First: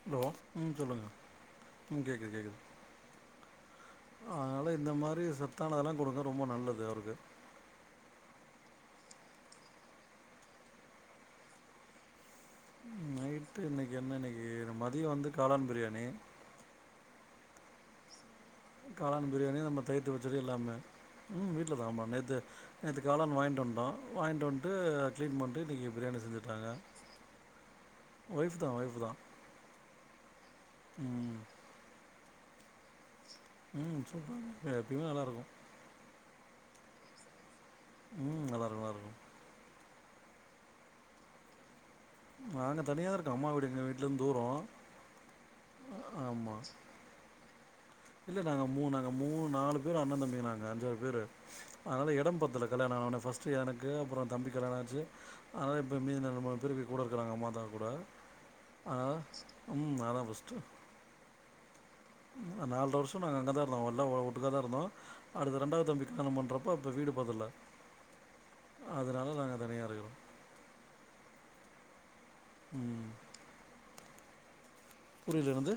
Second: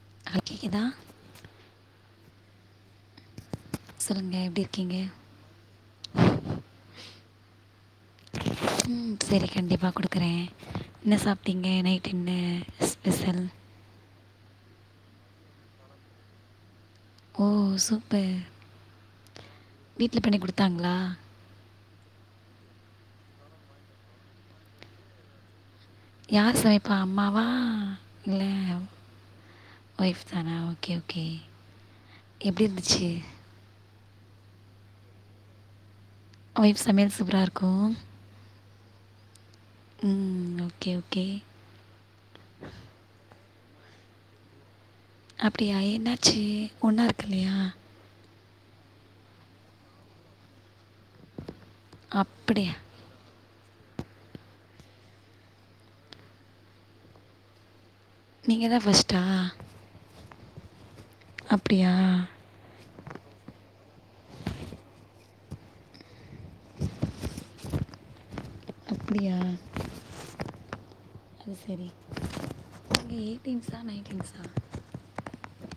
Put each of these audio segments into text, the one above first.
Hello ம் சொல்லுங்க ம் கேக்குது கேக்குது சொல்லுங்க எப்படி அதனால இந்த இருக்கீங்க மாரி சத்தானதெல்லா குடுங்க ரொம்ப நல்லது அவருக்கு ம் சரி கண்டிப்பா குடுக்குற என்ன சாப்ட்டீங்க நைட் என்ன ஸ்பெஷல் இன்னைக்கு என்ன இன்னைக்கு மதிய வந்து காளான் பிரியாணி ஓ சூப்பர் காளான் பிரியாணி நம்ம தயிர்த்து வீட்டில் பண்ணி பச்சடி எல்லாமே கொடுத்தாங்களா ம் வீட்லதா ஆமா நேத்து நேத்து காளான் வாங்ட்டு வந்டோ வாங்கிட் வந்ட்டு க்ளீன் பண்ட்டு இன்னைக்கி யார் சமைப்பா அம்மாவா இல்ல ஒய்ஃப் தான் ஒய்ஃப் தான் ஒய்ஃப் தானா ஓகே ஓகே ம் எப்டி இருந்துச்சு ம் சூப்பராயிருந்துது எப்பயுமே நல்லாருக்கு ஒய்ஃப் சமையல் சூப்பரா இருக்கு ம் நல்லாருக்கு நல்லாருக்கு ம் ஓகே ஓகே நாங்க தனியா இருக்கோ அம்மா வீடு எங்க வீட்ல இருந்து தூர அப்டியா என்னாச்சு ஒன்னா இருக்கலயா இல்ல நாங்க மூணு மூணு நாலு பேரு அண்ண தம்பி நாங்க அஞ்சாறு பேரு அதனால எடம் பத்தல அப்படியா கல்யாண ஆனவுடனே ஃபர்ஸ்ட் எனக்கு அப்ற தம்பிக் கல்யாணம் ஆச்சு அதனால இப்போ மீதி ரெண்டு மூணு பேருக் கூட இருக்குறாங்க அம்மா அத்தா கூட நீங்கள் தான் ஆ ஃபஸ்ட்டா ம் நா தா ஃபர்ஸ்ட்டு அப்டியா நால்ர வருஷ நாங்க அங்க தா இருந்தோ எல்லா ஒ ஒட்டுக்காதா இருந்தோ அடுத்து ரெண்டாவ தம்பிக் கல்யாண பண்ற அப்போ இப்ப வீடு பத்தல அதனால அப்படியா நாங்க தனியா இருக்குறோ அது சரி ம் நீங்கள் எயிட்டீன்ஸா நைன்டீன்ஸா புரியல என்னது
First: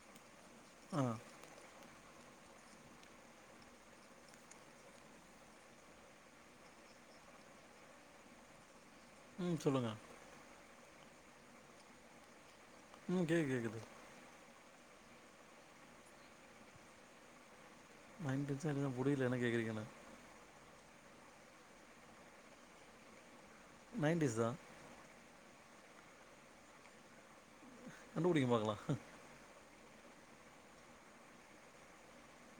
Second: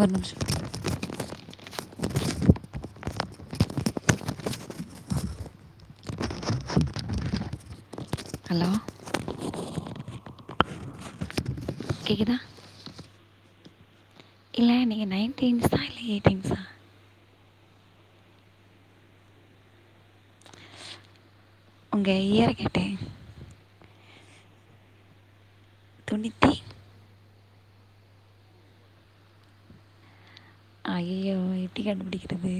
ஒரு நிமிஷ ஆ ஹலோ ம் சொல்லுங்க கேக்குதா ம் கேக் கேக்குது இல்ல நீங்க நைன்டீன்ஸா இல்ல எயிட்டீன்ஸா நயன்டீன்ஷா என்னபுரியில என்ன கேக்குறிங்கன்னு உங்க ஈயர கேட்டே நைன்டிஸ் தா தொண்ணித்தி கண்டுபுடிங்க பாக்கலா அய்யயோ எப்டி கண்டுபுடிக்கிறது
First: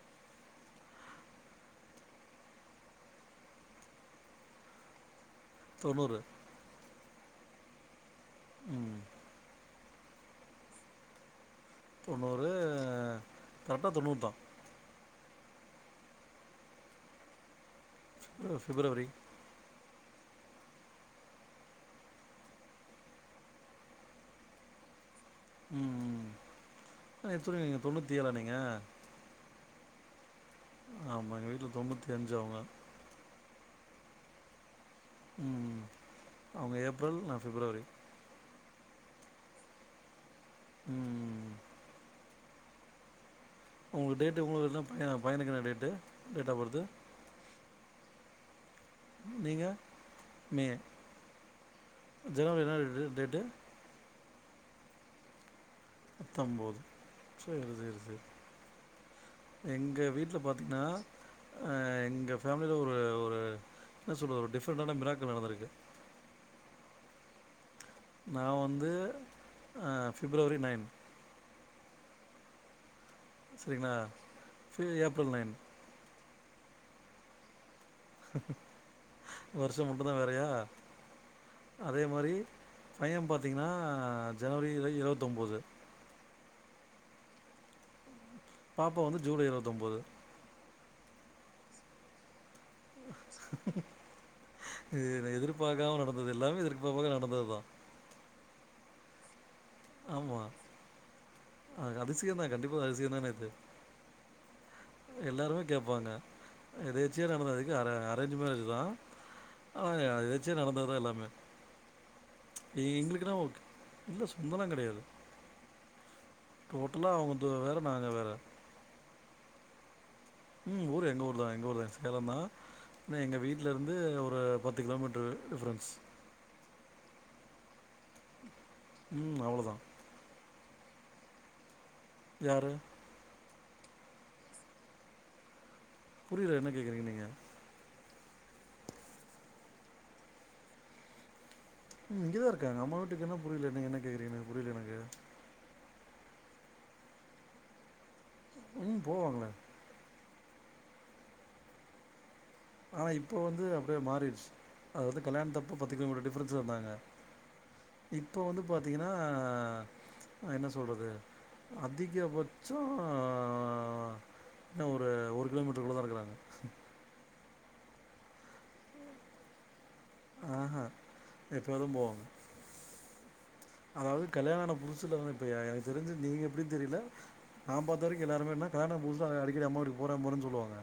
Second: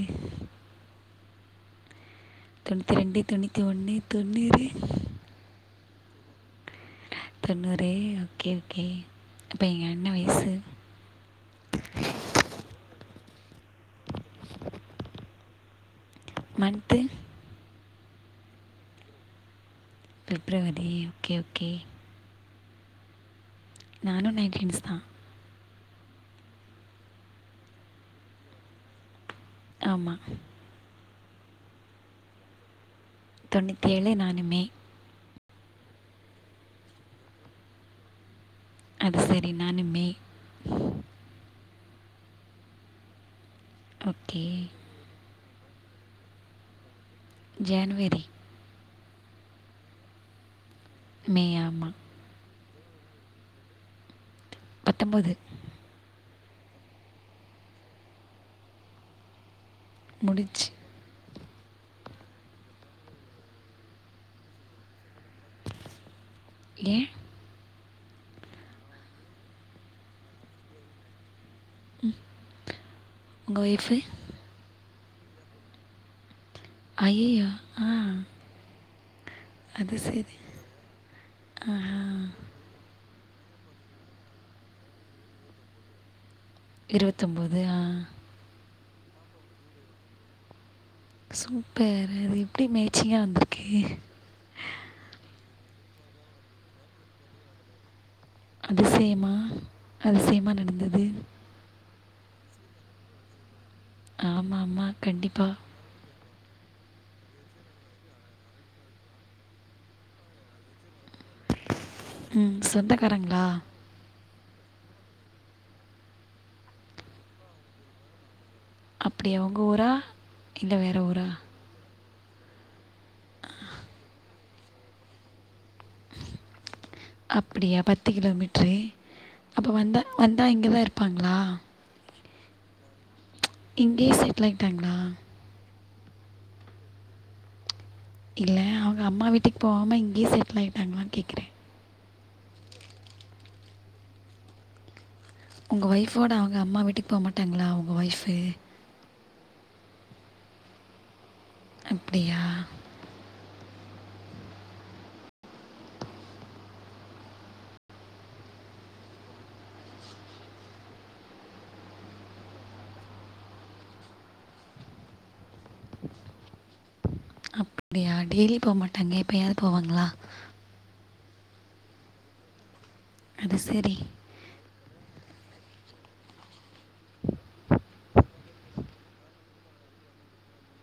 தொண்ணித்தி ரெண்டு தொண்ணித்தி ஒன்னு தொண்ணூறு தொண்ணூறு தொண்ணூறே ஓகே ஓகே ம் அப்போ எங்க அண்ண வயசு தொண்ணூறு கரெட்டா தொண்ணூறு தா month February February okay okay நானு நைன்டீன்ஸ்தா ம் எத்த ஒன்னே நீங்க தொண்ணத்தி ஏழா நீங்க ஆமா ஆமா எங்க வீட்ல தொண்ணுத்தி அஞ்சு அவுங்க தொண்ணித்தி ஏழுே நானு மே ம்ம் அவுங்க ஏப்ரல் நா ஃபிப்ரவரி அது செரி நானு மே ம் உங்களுக்கு ஓகே டேட்டு உங்களுக்கு என்ன பயணா பயணுக்கென்ன date date of birth January நீங்க மே மே ஆமா ஜனவரி என்னா ர டேட்டு பத்தம்போது பத்தம்போது சேரி சேரி சேரி எங்க வீட்ல முடிச்சு பாத்தீங்ன்னா அ எங்க ஃபேமிலில ஒரு ஒரு என்ன சொல்றது ஒரு டிஃப்ரெண்ட்டான மிராக்கள் நடந்துருக்கு ஏ நா வந்து அ ஃபிப்ரவரி நைன் ம் சரிங்ளா ஃபு ஏப்ரல் நைன் அய்யயோ ஆ வருஷம் அது மட்டுந்தா சரி. வேறயா ஆஹா. அதே மாரி பைய பாத்திங்ன்னா ஜனவரி ல இருவத்தொம்போது இருவத்தொம்போது ஆ பாப்பா வந்து ஜூலை இருவத்தொம்போது சூப்பர் அது எப்டி மேய்ச்சிங்கா வந்திருக்கு இது இது எதிர்ப்பாகாம நடந்தது எல்லாமே எதிர்ப்பாகாம நடந்ததுதா அதிசயமா அதிசயமா நடந்தது ஆஹ அதிசயந்தா கண்டிப்பா அதிசியந்தானே இது ஆமா ஆமா கண்டிப்பா எல்லாருமே கேப்பாங்க எதர்ச்சியா நடந்ததுக்கு அரேஞ்சு மேரேஜ்தா அ எதர்ச்சியா நடந்ததுதா எல்லாமே ம். எங்குளுக்குதா சொந்தக்காரங்களா? ஓகே இல்ல சொந்தோலா கடையாது டோட்டலா அவுங்கது வேற நாங்க வேற அப்டியா உங்க ஊரா இல்ல ம் வேற ஊரு எங்க ஊரா? ஊர்தா எங்க ஊர்தா சேலந்தா என்ன எங்க வீட்லருந்து ஒரு பத்து கிலோமீட்ரு டிஃப்ரெண்ஸ் அப்புடியா பத்து கிலோமீட்ரு ம் அப்ப அவ்ளோதா வந்தா வந்தா இங்கதா இருப்பாங்ளா யாரு இங்கயே செட்டுல் ஆய்ட்டாங்ளா புரில என்ன கேகுறீங்கன் நீங்க இல்ல அவுங்க அம்மா வீட்டுக்கு போகாம இங்கயே செட்டுல் ஆய்ட்டாங்களான் கேக்குற ம் இங்கதா இருக்காங்க அம்மா வீட்டுக்குன்னா புரில நீங்க என்ன கேக்குறீங்கன் புரில எனக்கு உங்க ஒய்ஃபோட அவங்க அம்மா வீட்டுக் போமாட்டாங்ளா உங்க ஒய்ஃபு ம் போவாங்களே அப்டியா ஆனா இப்போ வந்து அப்டியே மாரிடுச்சு அது வந்து கல்யாண் தப்ப பத்து கிலோமீட்டர் டிஃப்ரென்ஸ்ல இருந்தாங்க இப்போ வந்து பாத்தீங்கனா நா என்ன சொல்றது அதிகபட்சோ என்ன ஒரு ஒரு கிலோமீட்ருக்குள்ளதா இருக்குறாங்க அப்டியா டெய்லி போமாட்டாங்க எப்பயாவ்து போவாங்ளா ஆஹ எப்போது போவாங்க அது சரி. அதாவது கல்யாணோ ஆன புதுசுல வந்து இப்ப எ எனக்கு தெரிஞ்சு நீங்க எப்டின் தெரில நா பாத்த வரிக்கு எல்லாருமே என்ன கல்யாணோ ஆன புதுல அடிக்கடி அம்மா வீட்டுக்கு போறே போறேன் சொல்லுவாங்க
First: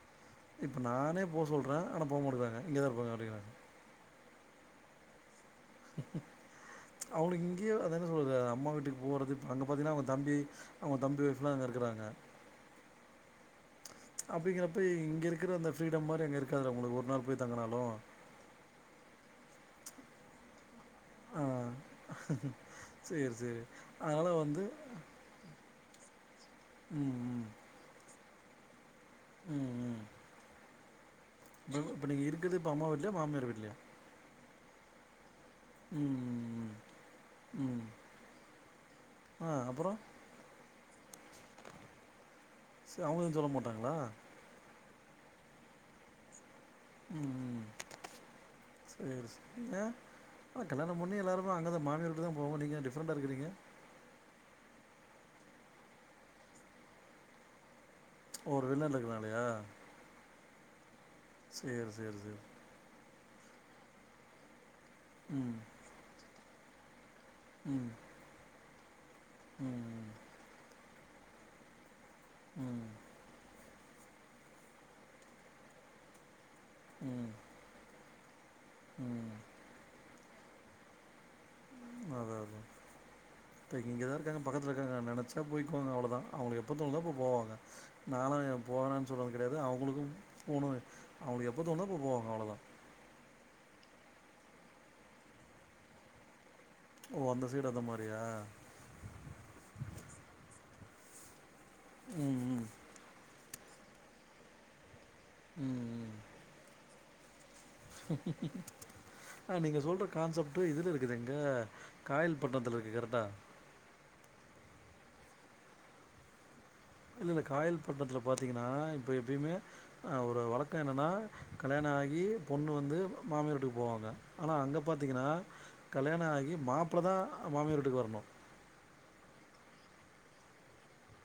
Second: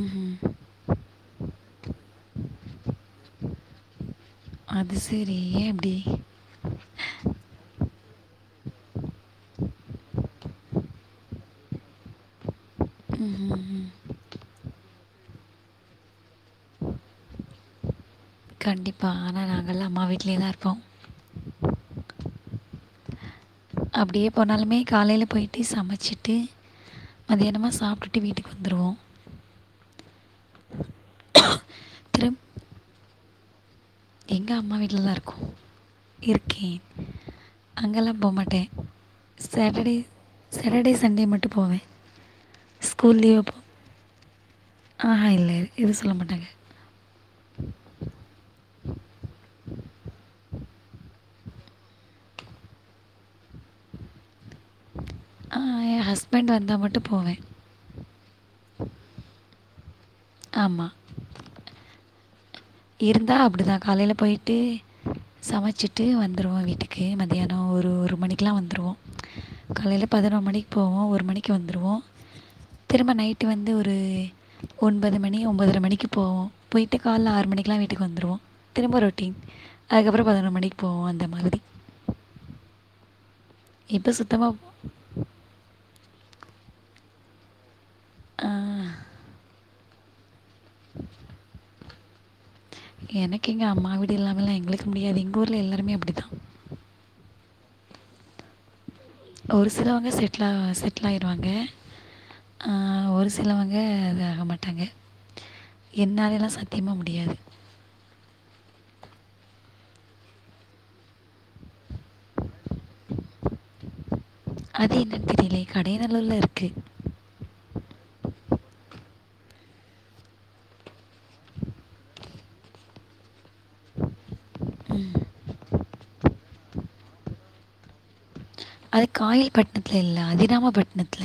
ம் ஹும் இப்ப நானே போ சொல்ற ஆன போ மாட்டிக்குறாங்க இங்கதா இருப்பே அப்டிங்றாங்க அது சேரி அவுனுக்கு இங்கயே அத என்ன சொல்றது அம்மா வீட்டுக்கு போறது அங்க பாத்தீங்கனா அவுங்க தம்பி அவுங்க தம்பி ஒய்ஃபுலா அங்க இருக்குறாங்க ம் ம் ம் அப்டிங்கறப்ப இங்க இருக்குற அந்த ஃப்ரீடம் மாரி அங்க இருக்காதுல உங்களுக்கு ஒரு நாள் போய் தங்குனாலு கண்டிப்பா ஆனா நாங்கலா அம்மா வீட்லயேதா இருப்போ ஆ சேரி சேரி அப்டியே அதனால வந்து போனாலுமே காலைல போயிட்டு சமச்சுட்டு ம் ம் அது என்னமோ சாப்டுட்டு வீட்டுக்கு வந்துருவோ ம் ம் இப்ப நீங்க திரும்ப இருக்கறது இப்ப அம்மா வீட்லயா மாமியார் வீட்லயா எங்க அம்மா வீட்லதா இருக்கோ ம் ம் இருக்கேன் ம் ம் அங்கல்லா போ மாட்டே ஆ அப்புறோ சேட்டடே சேட்டடே சண்டே மட்டு போவே செரி அவுங்க எது சொல்ல மாட்டாங்களா ஆஹா இல்ல எது சொல்ல மாட்டாங்க ம் ம் [inaudible] ஆ கல்யாணோ முன்னே எல்லாருமே அங்கதா மாமியார் வீட்டுக்கு தா போவோ நீங்க டிஃப்ரண்டா இருக்குறிங்க ஏன் ஹஸ்பண்ட் வந்தா மட்டு போவே ஓ அவரு வெளி நாட்ல இருக்குறனாலயா ஆமா சேரி சேரி சேரி இருந்தா அப்டிதா காலைல போயிட்டு ம் சமைச்சிட்டு வந்துருவோ வீட்டுக்கு கே மதியானோ ம் ஒரு ஒரு மணிக்குலா வந்துருவோ காலைல ம் பதினோ மணிக்கு போவோ ஒரு மணிக்கு வந்துருவோ ம் திரும்ப நைட்டு வந்து ஒரு ஒன்பது மணி ஒம்போதர மணிக்கு போவோ போயிட்டு ம் கால்ல ஆறு மணிக்குலா வீட்டுக்கு வந்துருவோ திரும்ப ம் ரொட்டீன் அதுக்கப்றோ பதினொரு மணிக் போவோ அந்த மாதிரி அதா அதா இப்ப இங்கதா இருக்காங்க பக்கத்துல இரு காங்க நெனைச்சா போய்க்குவாங்க அவ்ளதா அவுங்ளுக் எப்ப தோணுதோ அப்ப போவாங்க நானு ஆ ஏன் போறன் சொல்றது கெடையாது அவுங்களுக்கு போணு அவுங்ளுக்கு எப்போ தோணுதோ அப்ப போவாங்க அவ்ளோதா எனக்கு இங்க அம்மா வீடு இல்லாமலா எங்குளுக்கு முடியாது எங்க ஊர்ல எல்லாருமே அப்டி தா ஓ அந்த சைடு அந்த மாரியா ஒரு சிலவங்க செட்லா செட்டில் ஆயிருவாங்க ம் ம் ஆ ஒரு சிலவங்க அது ஆக மாட்டாங்க ம் என்னாலலைலா சத்தியமா முடியாது க்கு க்கு ஆ நீங்க சொல்ற கான்செப்ட் இதுல இருக்குது எங்க காயல்பட்டினத்துல இருக்கு கரெக்டா அது என்னன்னு தெரிலியே கடையநல்லுர்ல இருக்கு இல்ல இல்ல காயல்பட்னத்துல பாத்தீங்கனா இப்ப எப்பயிமே ஒரு வழக்கோ என்னன்னா கல்யாணோ ஆகி பொண்ணு வந்து மாமியார் வீட்டுக்கு போவாங்க ஆனா அங்க பாத்திங்கனா கல்யாணாகி மாப்ள தா மாமியார் வீட்டுக்கு வரணு அது காயல்பட்ணத்துல இல்ல அதினாமபட்ணத்துல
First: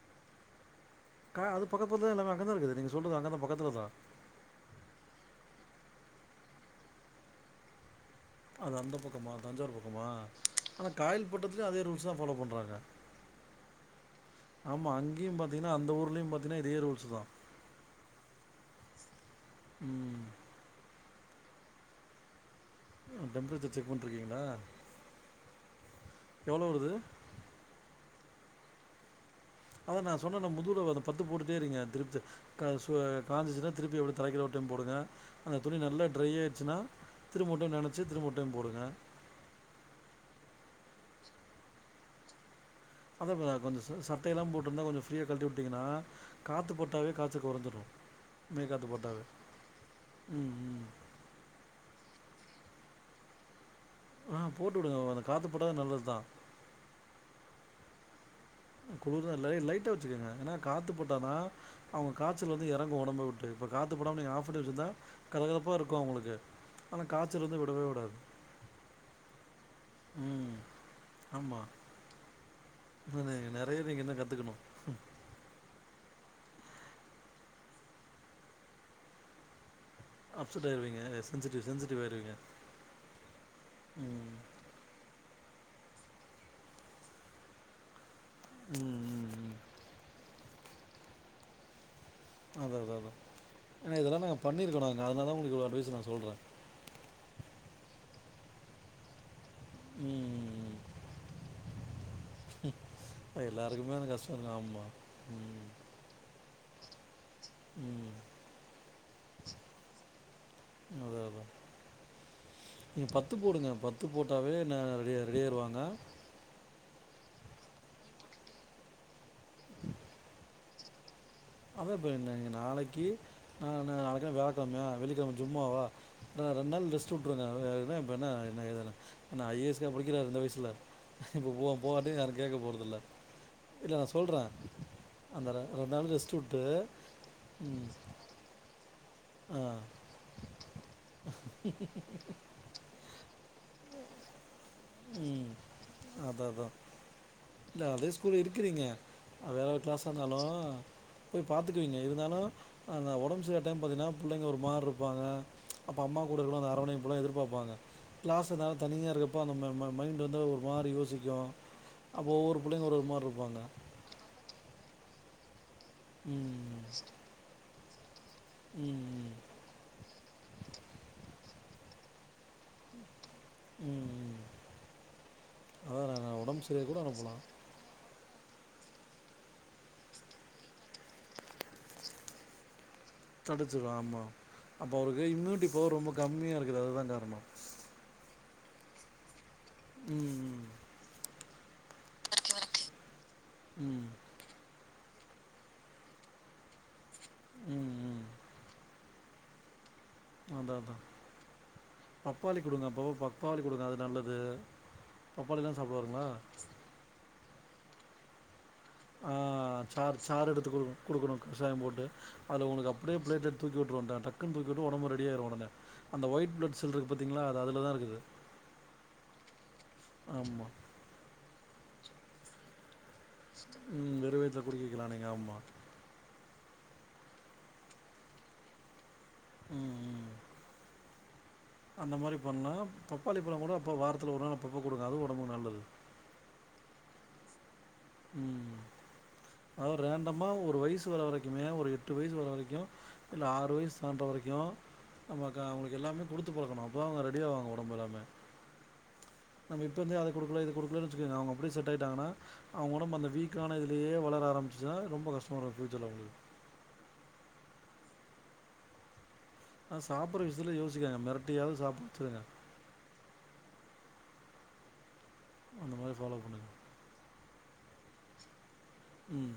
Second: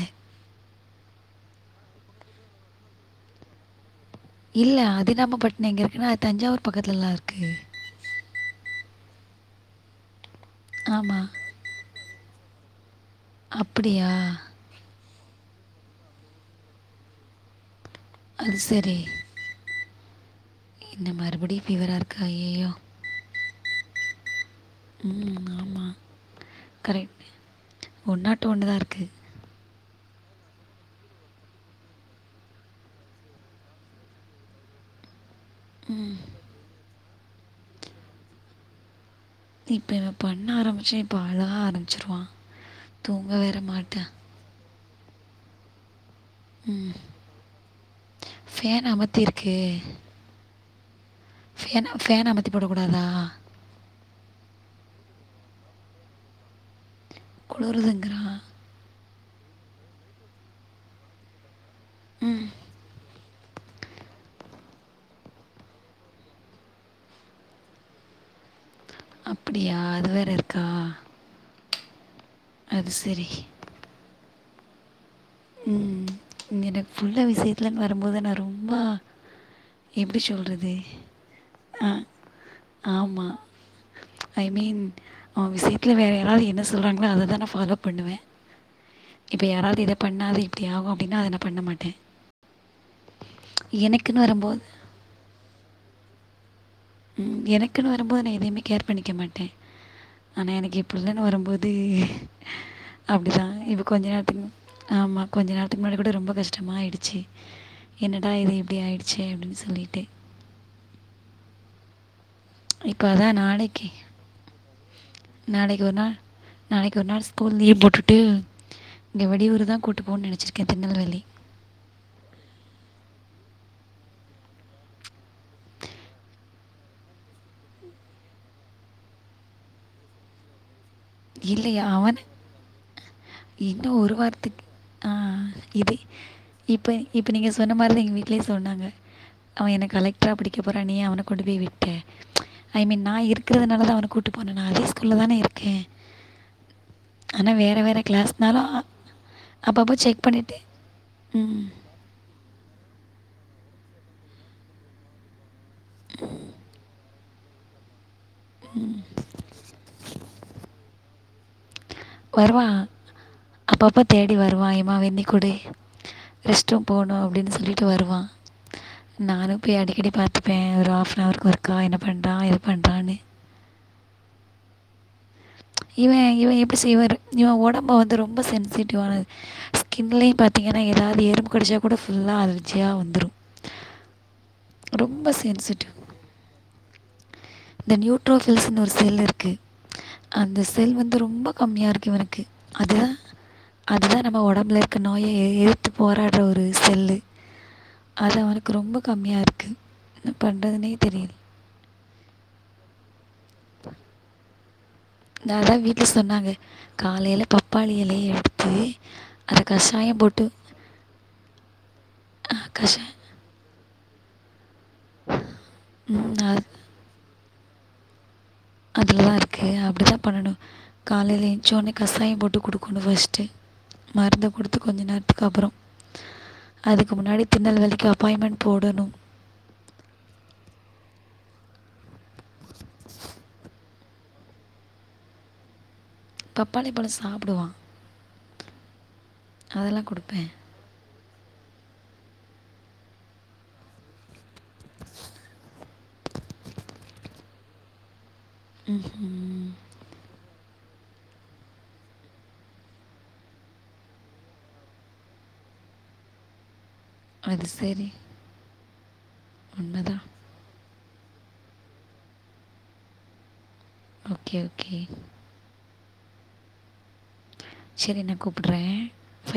கா அது பக்கத்துலதா எல்லாமே அங்க தா இருக்குது நீங்க சொல்றது அங்க தா பக்கத்துல தா இல்ல அதினாமபட்னம் எங்க இருக்குனா அது தஞ்சாவூர் பக்கத்துல இருக்கு அது அந்த பக்கமா தஞ்சாவூர் பக்கமா ஆனா ஆமாம் காயல்பட்ணத்துலியு அதே ரூல்ஸ் தா ஃபாலோ பண்றாங்க அப்டியா ஆமா அங்கியு பாத்தீங்னா அந்த ஊர்லயு பாத்தீங்னா இதே ரூல்ஸ் தா அது செரி ம் என்ன மறுபடியு ஃபீவரா இருக்கா அய்யயோ டெம்ரேச்சர் செக் பண்ட்ருக்கிங்ளா ம் ஆமா கரெக்ட் ஒன் நாட் ஒன்னு தா இருக்கு அதா நா சொன்னனே முதுல அந்த பத்து போட்டுட்டே இரிங்க திருப் க சு காஞ்சிச்சுன்னா திருப்பி அப்டே தலக்கிழ ஒரு டைம் போடுங்க அந்த துணி நல்லா ட்ரை ஆயிடுச்சுன்னா திரும்ப ஒரு டைம் நெனச்சு திரும்ப ஒரு டைம் போடுங்க இப்ப நா பண்ண ஆரம்பிச்சே இப்ப அழ ஆரம்பிச்சிருவா அதா ப கொஞ்சோ ச சட்டைலா போட்ருந்தா கொஞ்சோ ஃப்ரீயா கழட்டி உட்டிங்கனா காத்து பட்டாவே காய்ச்சல் கொறங்சுரு மே ஃபேன் காத்து பட்டாவே அமர்த்தியிருக்கு ம் ம் ஏனா ஃபேன அமத்தி போட கூடாதா ஆ போட்டு உடுங்க அவன காத்து பட்டாலே நல்லது தா குளுருதுங்குறான் குளுர்தா லைட்டா வெச்சுக்கங்க ஏனா காத்து பட்டாத அவுங்க காச்சல் வந்து எறங்கு ஒடம்ப விட்டு இப்ப காத்து படாம நீங்க ஆஃப் பண்ணி வெச்சிந்தா கதகதப்பா இருக்கு அவுங்களுக்கு ஆனா காச்சல் வந்து விடவே விடாது அப்டியா அது வேற இருக்கா ஆமா அது இன்னு சரி நெ நெறயா நீங்க இன்னு கத்துக்கணு ம் எனக்கு புள்ள விசியத்துல வரும்போது நா ரொம்ப எப்படி அப்செட் சொல்கிறது ஆயிருவீங்க சென்சிட்டிவ் சென்சிட்டிவ் ஆயிருவீங்க ஆமா ம் ஐ மீன் அவ விசியத்தில வேற யாராவது என்ன சொல்றாங்ளோ அததா நா ஃபாலோ பண்ணுவ ம் இப்ப ம் ம் யாராவது இத பண்ணாத இப்டி ஆகு அப்டினா அத நா பண்ண மாட்ட அதா அதா அதா ஏனா இதெல்லா நாங்க வரும்போது பண்ணிருக்கோ நாங்க அதனாலதா உங்களுக்கு அட்வைஸ் நா சொல்ற ம் எனக்குனு வரும்போது நா எதயுமே கேர் பண்ணிக்க மாட்ட ம் ஆனா ம் ம் எனக்கு என் புள்ளனு வரும்போது அப்டிதா அது இப்ப எல்லாருக்குமே கொஞ்ச அந்த கஷ்டோ நேரத்துக்கு இருக்கு ஆமா கொஞ்ச ம் நேரத்துக்கு முன்னாடி கூட ரொம்ப கஷ்டமாயிடுச்சு ம் என்னடா இது இப்டி ஆயிடுச்சே அப்டின்னு சொல்லிட்டு அதா அதா இப்போ நீங்க பத்து அதான் போடுங்க நாளைக்கு பத்து போட்டாவே நா ரெடி ரெடி ஆயிருவாங்க நாளைக்கொரு நாள் ஸ்கூல் லீவ் போட்டுட்டு இங்க வெளியூருதா கூட்டு போனுன்னு நெனச்சிருக்கேன் திருநெல்வேலி அதா இப்ப என்ன நாளைக்கு நா நாளைக்கென்ன வியாழக்கிழமயா வெள்ளிக்கிழம ஜும்மாவா ரெண்டு நாள் ரெஸ்ட் வுட்டுருங்க அ என்ன இப்ப என்ன என்ன ஐ ஏ எஸ்கா படிக்கிறாரு இந்த வயசுல இப்ப போவ போவாண்டு யாரு கேட்க போறதில்ல இன்னு இல்லை ஒரு நான் சொல்கிறேன் வாரத்துக்கு ஆ அந்த ரெ- ரெண்டு இது நாள் ரெஸ்ட் விட்டு இப்போ இப்போ நீங்க சொன்ன ம் மாரில்லா எங்க வீ ட்லயு சொன்னாங்க ஆ அவன் என்ன கலெக்ட்ரா படிக்க போறான் நீ அவன கொண்டு போய் விட்ட ஐ மீன் நா இருக்கறதுனாலதா அவன கூட்டு போனானா அஜஸ் த்துள்ளதான ம் இருக்கேன் அதான் அதான் ஆனா வேற இல்லை வேற அதே ஸ்கூலில் ஸ்னாலூ இருக்கிறீங்க அது வேற அப்ப அப்ப செக் பண்ணிட்டு ம் ங்க இருந்தாலு அந்த ஒடம்பு சரியில்லா டைம் பாத்தீனா புள்ளைங்க ஒரு மார் இருப்பாங்க அப்ப அம்மா கூட இருக்கணு அந்த அரவனைப்பெல்லா எதிர்பார்ப்பாங்க கிளாஸ்லனா தனியா இரு அப்போ அந்த மை மைண்ட் வந்து ஒரு மாரி யோசிக்கும் அப்போ ஒவ்வொரு வருவான் புள்ளைங்க ஒரு ஒரு மாரி இருப்பாங்க அப்பப்போ தேடி வருவான் எம்மா வெண்ணி கொடு ம் ரெஸ்ட்ரூம் போகுணு அப்டின்னு சொல்லிட்டு வருவான் ம் ம் நானும் போய் அடிக்கடி பாத்துப்பேன் ஒரு ஹாஃப் அன் அவர்க்கு ஒர்க்கா என்ன பண்றான் ஏது பண்ணுறான்னு ம் ம் அதான் இவன் நான் இவன் உடம்பு எப்டி சரியாக கூட செய்வாரு அனுப்பலாம் இவன் ஒடம்ப வந்து ரொம்ப சென்சிட்டிவ் ஆனது ஸ்கின்லயும் பாத்தீங்கன்னா எதாவது எறும்பு கடிச்சா கூட ஃபுல்லா அலர்ஜியா வந்துரு தடுச்சிரு ஆமா அப்போ அவருக்கு இம்யூனிட்டி சென்சிட்டிவ் பவர் ரொம்ப கம்மியாஇருக்குது அதுதான் காரணோ இந்த நியூட்ரோஃபில்ஸ்ன்னு ஒரு செல்லூ இருக்கு அந்த ம் செல் வந்து ரொம்ப கம்மியா இருக்கு இவனுக்கு அதா ம் ம் அதுதா நம்ம ஒடம்புல க்கு நோய எதுத்து போராடுற ஒரு செல்லு ம் ம் அது அவனுக்கு ரொம்ப கம்மியா இருக்கு அதா அதா பப்பாளி குடுங்க அப்ப அப்ப பப்பாளி குடுங்க அது நல்லது. நா அதா பப்பாளிலா வீட்ல சாப்டுவாருங்களா சொன்னாங்க காலைல பப்பாளி எலய எடுத்து ஆ அதை சார் கஷாயம் போட்டு சார் எடுத்து குடு குடுக்கணு கஷாயம் போட்டு ஆ, அதுல உங்களுக்கு கஷாயம் அப்டியே ப்ளேட் எடு தூக்கி வுட்டுருவட டக்குன் தூக்கிவுட்டு ஒடம்பு ரெடியாயிரு ஒடனே அந்த ஒயிட் அது பிளட் செல்ருக்கு பாத்தீங்ளா அது அதுல தா இருக்குது. அதுலதா இருக்கு அப்டிதா பண்ணணு ஆமா காலையில எஞ்சோனே கஷாய போட்டு குடுக்கனு ஃபஸ் டு ம் வெறு மருந்து வயித்துல கொடுத்து குடிக்க கொஞ்ச வைக்கலா நீங்க நேரத்துக்கு ஆமா அப்புறோ அதுக்கு முன்னாடி திருநெல்வேலிக்கு அப்பாயின்மென் போடனு ம் ம். அந்த மாரி பண்ணா பப்பாளி பழ கூட அப்ப வாரத்துல ஒரு நாள் அப்பப்ப குடுங்க அது ஒடம்புக்கு நல்லது. பப்பாளி பழ சாப்புடுவா ம் அதா அதெல்லாம் ரேண்டமா கொடுப்பேன் ஒரு வயசு வர வரைக் க்குமே ஒரு எட்டு வயசு வர வரைக்கு இல்ல ஆறு வைஸ் சான்ற வரைக்கு ஆமாக்கா அவுங்களுக்கு எல்லாமே குடுத்து பழக்கனு அப்பதா அவுங்க ரெடி ஆவாங்க ஒடம்பு எல்லாமே ம் ஹிம் நம்ம இப்ப வந்து அத குடுக்கல இத குடுக்கலனு வச்சுக்குங்க அவுங்க அப்டியே செட் ஆயிட்டாங்கனா அவுங்க ஒடம்பு அந்த வீக்கான இதுலயே வளர ஆரம்பிச்சினா ரொம்ப கஷ்டமாரு ஃபூயூச்சர்ல உங்களுக் அது சேரி. அ சாப்புற விஷியத்தில யோசிகாதீங்க மெரட்டியாவது சாப்ட வச்சுருங்க. ஓகே ஓகே அந்த மாரி ஃபாலோ பண்ணு செரி நா கூப்புட்றே ம்